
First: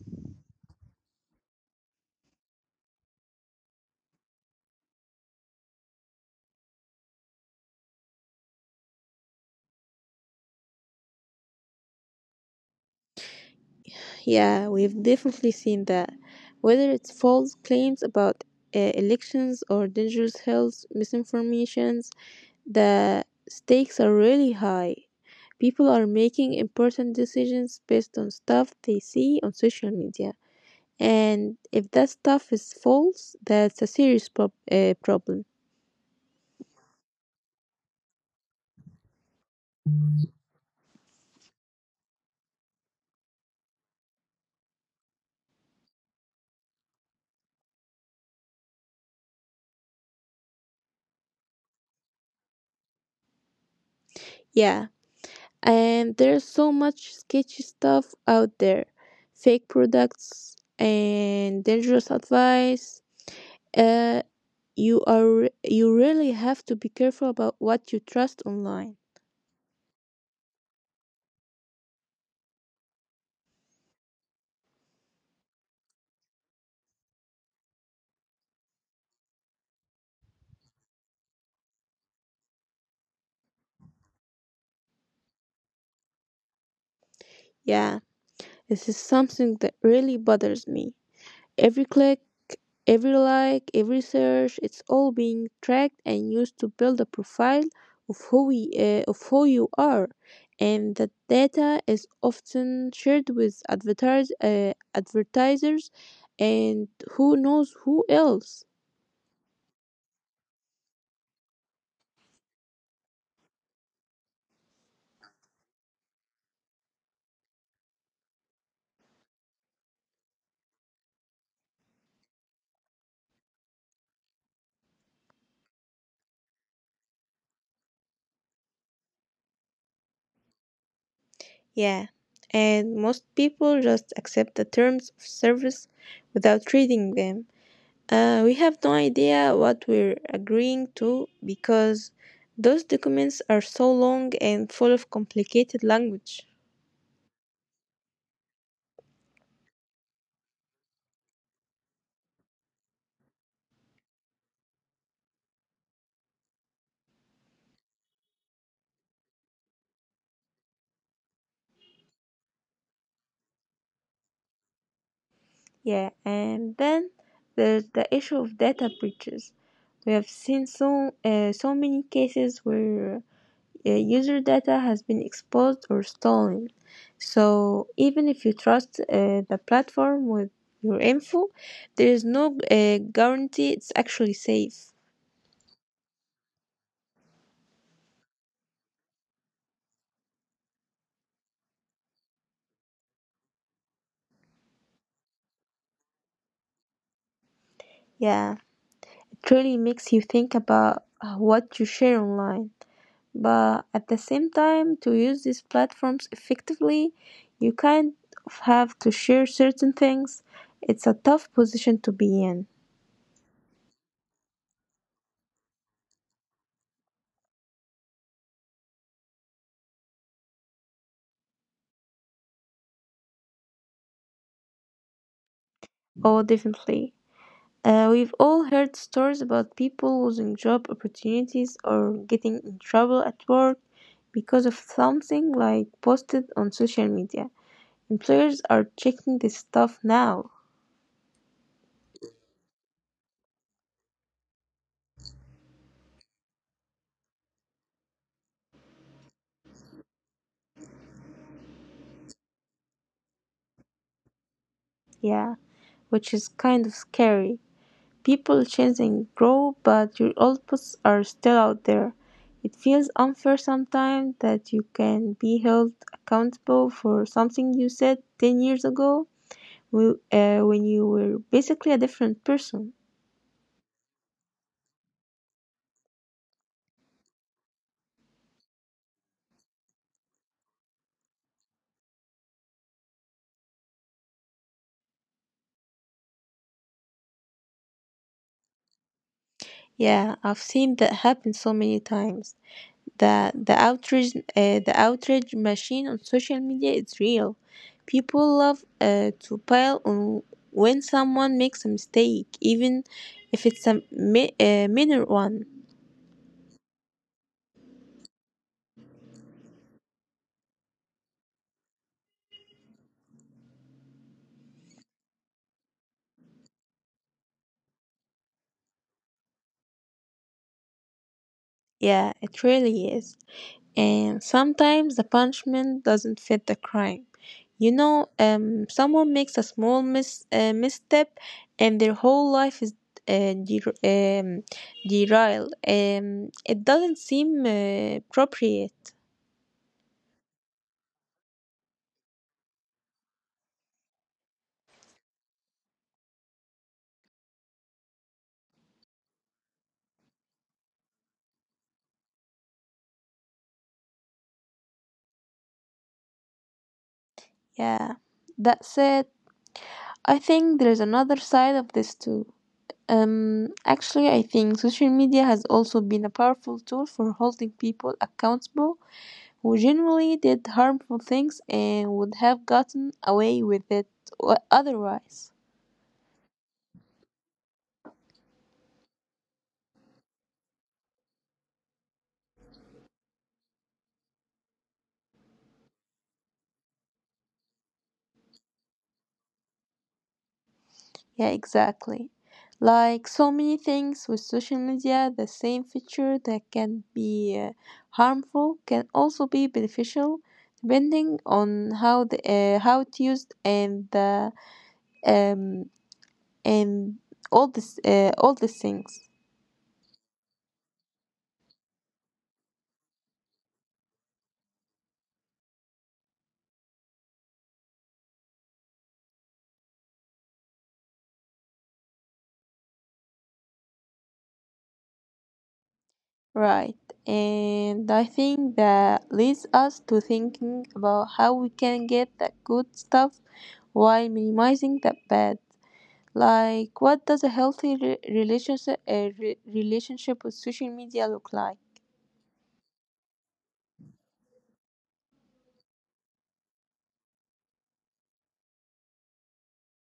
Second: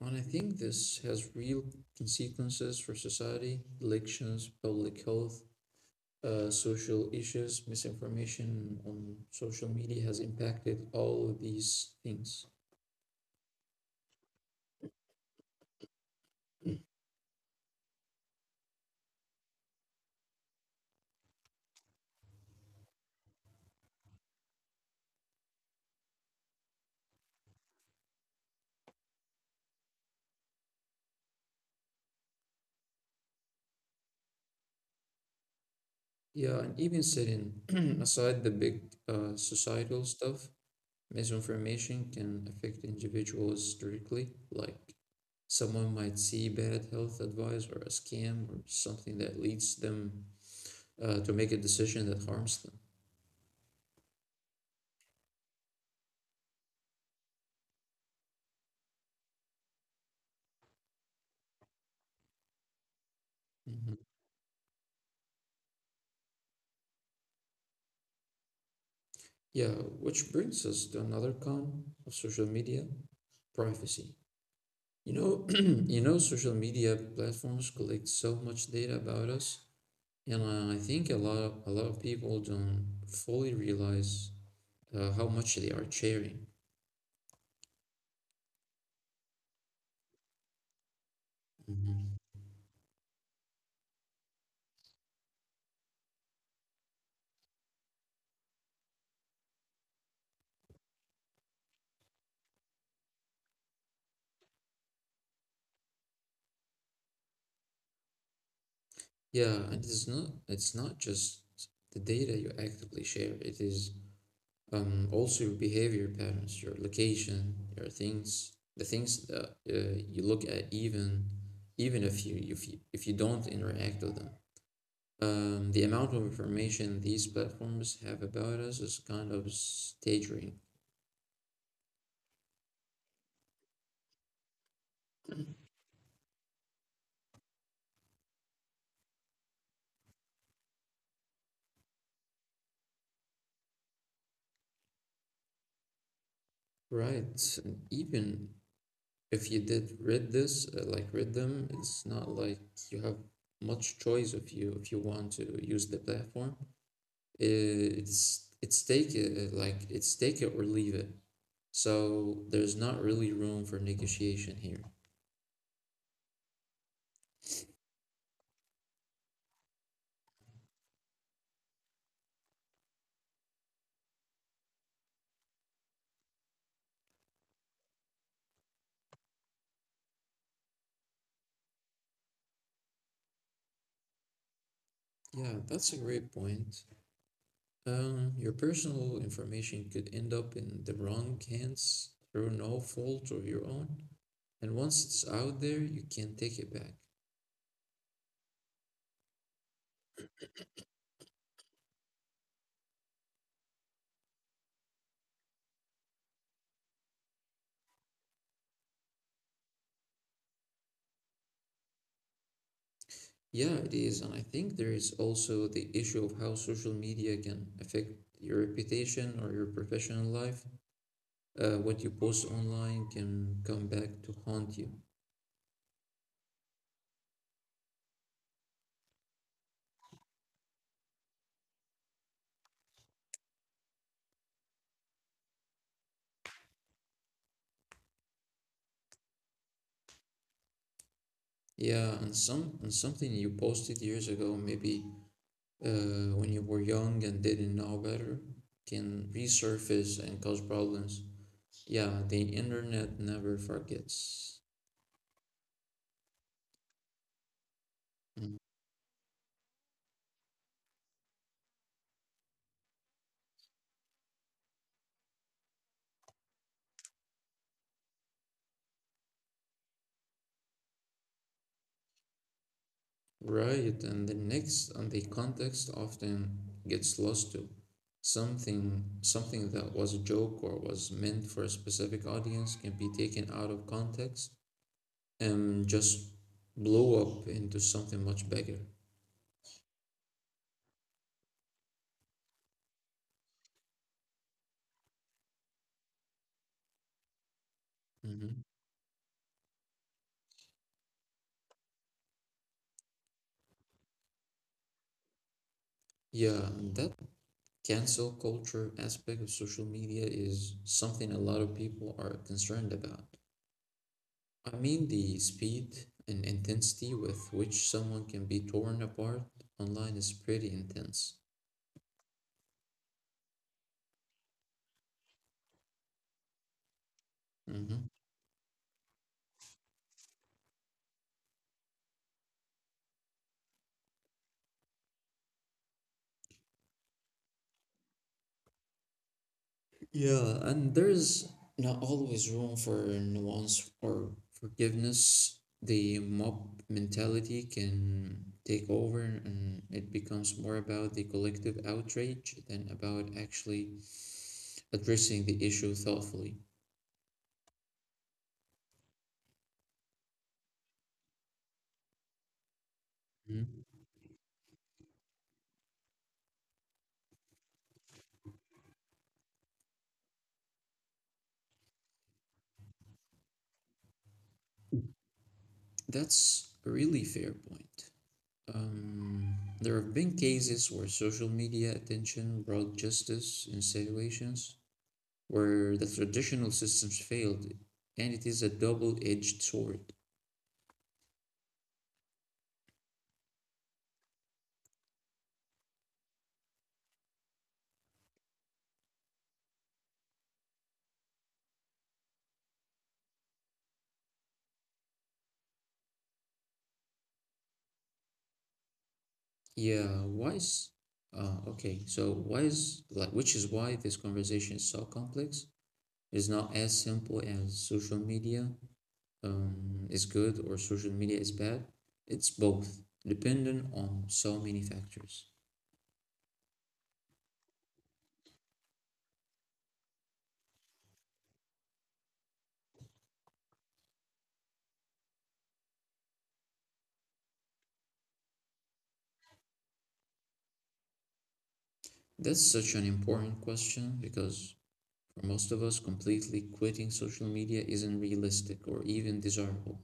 And I think this has real consequences for society, elections, public health, social issues, misinformation on social media has impacted all of these things. Yeah, we've definitely seen that. Whether it's false claims about elections or dangerous health misinformations, the stakes are really high. People are making important decisions based on stuff they see on social media. And if that stuff is false, that's a serious problem. Yeah, and even setting <clears throat> aside the big societal stuff, misinformation can affect individuals directly. Like someone might see bad health advice or a scam or something that leads them to make a decision that harms them. Yeah, and there's so much sketchy stuff out there, fake products and dangerous advice. Mhm. Uh, you really have to be careful about what you trust online. Yeah, which brings us to another con of social media, privacy. You know, <clears throat> you know, social media platforms collect so much data about us, and I think a lot a lot of people don't fully realize how much they are sharing. Yeah, this is something that really bothers me. Every Mhm. click, every like, every search, it's all being tracked and used to build a profile of who we of who you are, and that data is often shared with advertisers and who knows who else. Yeah, and it's not just the data you actively share. It is also your behavior patterns, your location, the things that you look at, even if if you don't interact with them. The amount of information these platforms have about us is kind of staggering, Yeah, and most people just accept the terms of service without reading them. We have no idea what we're agreeing to because those documents are so long and full of complicated language. right? And even if you did read this, like read them, it's not like you have much choice if you want to use the platform. It's take it like it's take it or leave it. So there's not really room for negotiation here. Yeah, and then there's the issue of data breaches. We have seen so many cases where user data has been exposed or stolen. So even if you trust the platform with your info, there is no guarantee it's actually safe. Yeah, that's a great point. Your personal information could end up in the wrong hands through no fault of your own, and once it's out there, you can't take it back. Yeah, it really makes you think about what you share online. But at the same time, to use these platforms effectively, you kind of have to share certain things. It's a tough position to be in. Yeah, it is, and I think there is also the issue of how social media can affect your reputation or your professional life. What you post online can come back to haunt you. Oh, definitely. We've all heard stories about people losing job opportunities or getting in trouble at work because of something like posted on social media. Employers are checking this stuff now, Yeah, and something you posted years ago maybe when you were young and didn't know better can resurface and cause problems. Yeah, the internet never forgets. yeah, which is kind of scary. Mm. People change and grow, but your old posts are still out there. It feels unfair sometimes that you can be held accountable for something you said 10 years ago when you were basically a different person. Right, and the next and the context often gets lost too. Something that was a joke or was meant for a specific audience can be taken out of context and just blow up into something much bigger. Yeah, I've seen that happen so many times. The outrage machine on social media is real. People Mhm. love to pile on when someone makes a mistake, even if it's a minor one. Yeah, and that cancel culture aspect of social media is something a lot of people are concerned about. I mean, the speed and intensity with which someone can be torn apart online is pretty intense. Yeah, it really is. And sometimes the punishment doesn't fit the crime. You Hmm. know, someone makes a small misstep and their whole life is uh, der- um, derailed. It doesn't seem appropriate. Yeah, and there's not always room for nuance or forgiveness. The mob mentality can take over, and it becomes more about the collective outrage than about actually addressing the issue thoughtfully. Yeah. That said, I think there is another side of this too. Actually, I think social media has also been a powerful tool for holding people accountable who generally did harmful things and would have gotten away with it otherwise. That's a really fair point. Um, there have been cases where social media attention brought justice in situations where the traditional systems failed, and it is a double-edged sword. Yeah, exactly. Like so many things with social media, the same feature that can be harmful can also be beneficial, depending on how it's used and the um and all this all these things. Yeah, why is okay, so why is like Which is why this conversation is so complex? It's not as simple as social media is good or social media is bad. It's both, dependent on so many factors. Right, and I think that leads us to thinking about how we can get the good stuff while minimizing the bad. Like, what does a healthy relationship with social media look like? That's such an important question because for most of us, completely quitting social media isn't realistic or even desirable.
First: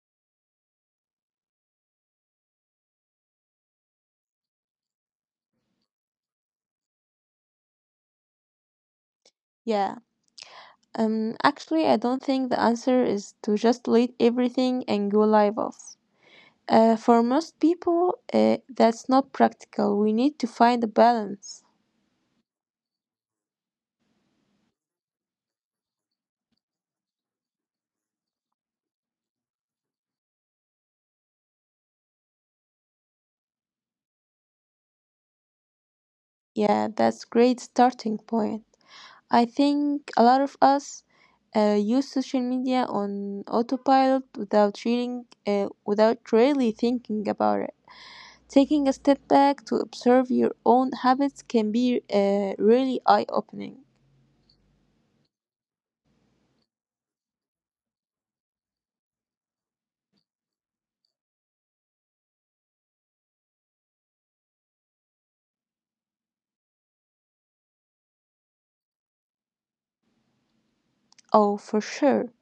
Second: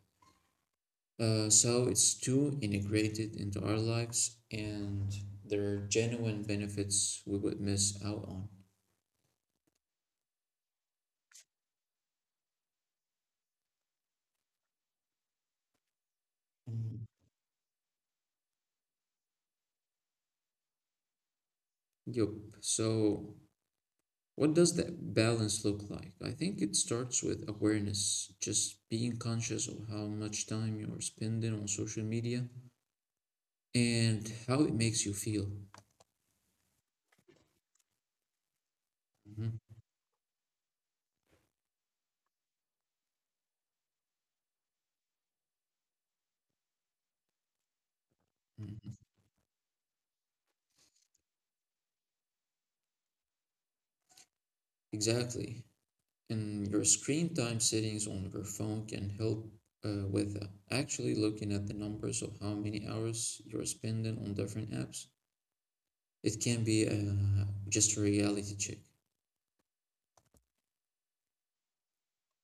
So it's too integrated into our lives, and there are genuine benefits we would miss out on. Yeah. Actually, I don't think the answer is to just delete everything and go live off. Mhm. For most people, that's not practical. We need to find a balance. Yup. So, what does that balance look like? I think it starts with awareness, just being conscious of how much time you're spending on social media and how it makes you feel. Yeah, that's great starting point. I Mhm. think a lot of us use social media on autopilot without really thinking about it. Taking a Mhm. step back to observe your own habits can be really eye opening. Exactly. And your screen time settings on your phone can help with that. Actually, looking at the numbers of how many hours you're spending on different apps, it can be just a reality check. Oh, for sure.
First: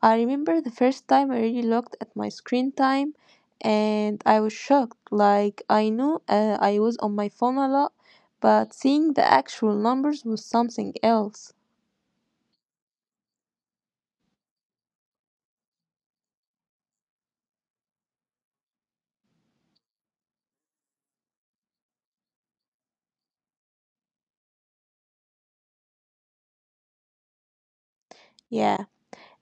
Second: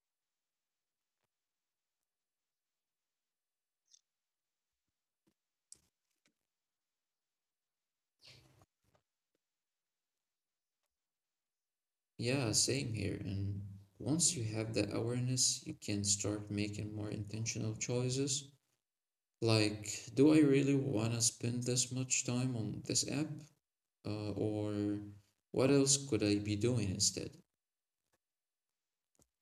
I remember the first time I really looked at my screen time and I was shocked. Like, I knew I was on my phone a lot, but seeing the actual numbers was something else. Yeah, same here. And once you have that awareness, you can start making more intentional choices. Like, do I really want to spend this much time on this app? Or what else could I be doing instead? Yeah,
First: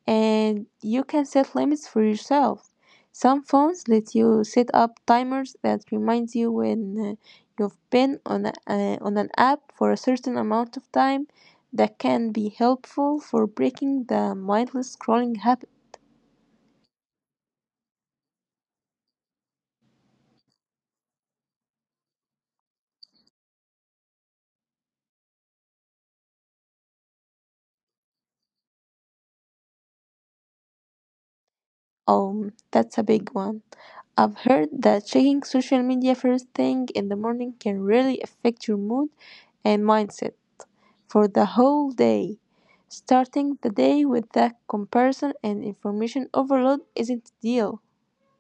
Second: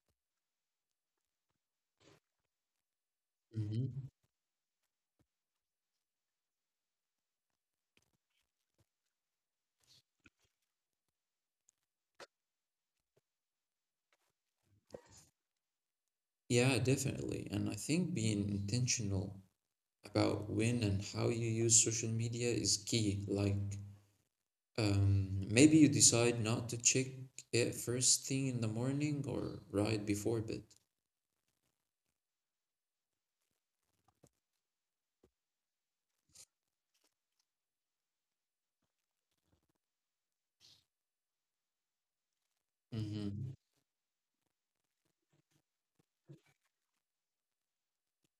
and you can set limits for yourself. Some phones Mhm. let you set up timers that reminds you when you've been on on an app for a certain amount of time. That can be helpful for breaking the mindless scrolling habit. Yeah, definitely. And I think being intentional about when and how you use social media is key. Like, maybe you decide not to check it first thing in the morning or right before bed. That's a big one. I've heard that checking social media first thing in the morning can really affect your mood and mindset for the whole day. Hmm. Starting the day with the comparison and information overload isn't ideal.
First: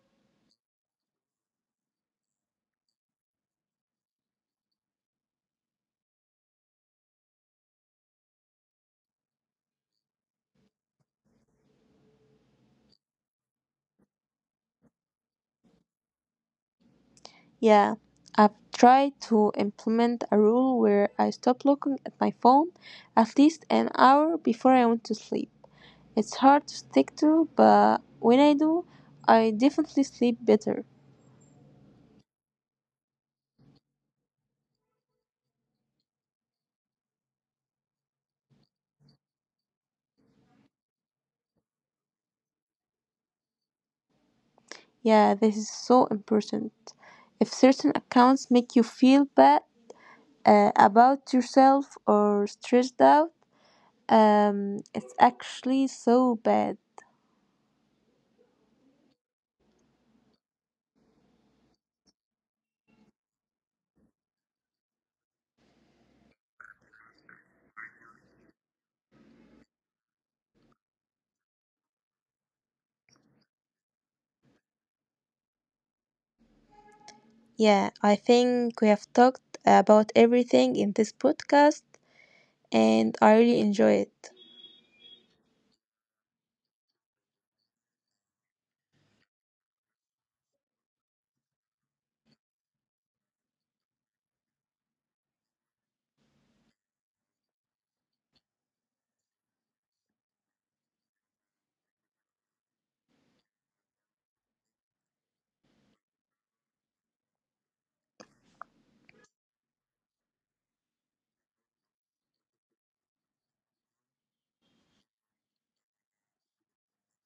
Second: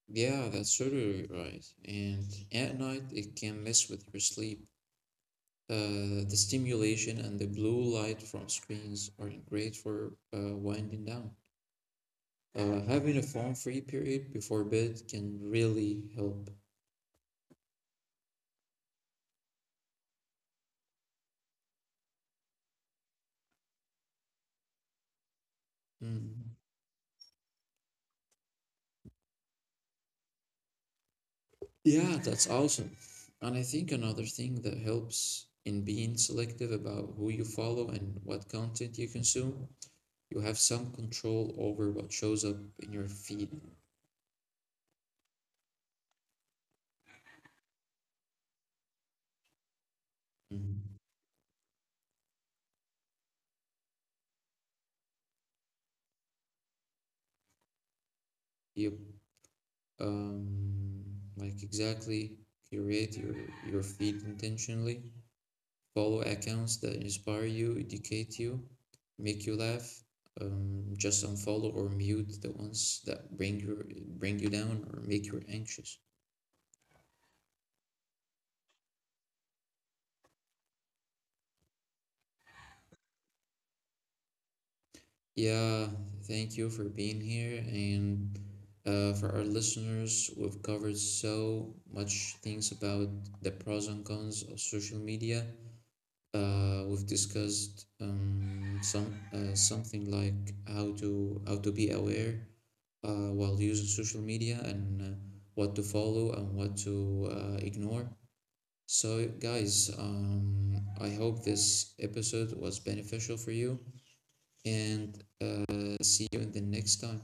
Yeah, that's totally right. And at night, it can mess with your sleep. The stimulation and the blue light from screens aren't great for winding down. Having a phone-free period before bed can really help. Yeah, I've tried to implement a rule where I stop looking at my phone at least an hour before I want to sleep. It's Mhm. hard to stick to, but when I do, I definitely sleep better. Yeah, that's awesome. And I think another thing that helps in being selective about who you follow and what content you consume, you have some control over what shows up in your feed. Yeah, this is so important. If certain accounts make you feel bad Mhm. about yourself or stressed out, it's actually so bad. You um like Exactly, curate your feed intentionally, follow accounts that inspire you, educate you, make you laugh. Just unfollow or mute the ones that bring you down or make you anxious. Yeah, I think we have talked about everything in this podcast, and I really enjoy it. Yeah, thank you for being here. And for our listeners, we've covered so much things about the pros and cons of social media. We've discussed something like how to be aware while using social media and what to follow and what to ignore. So, guys, I hope this episode was beneficial for you and see you in the next time.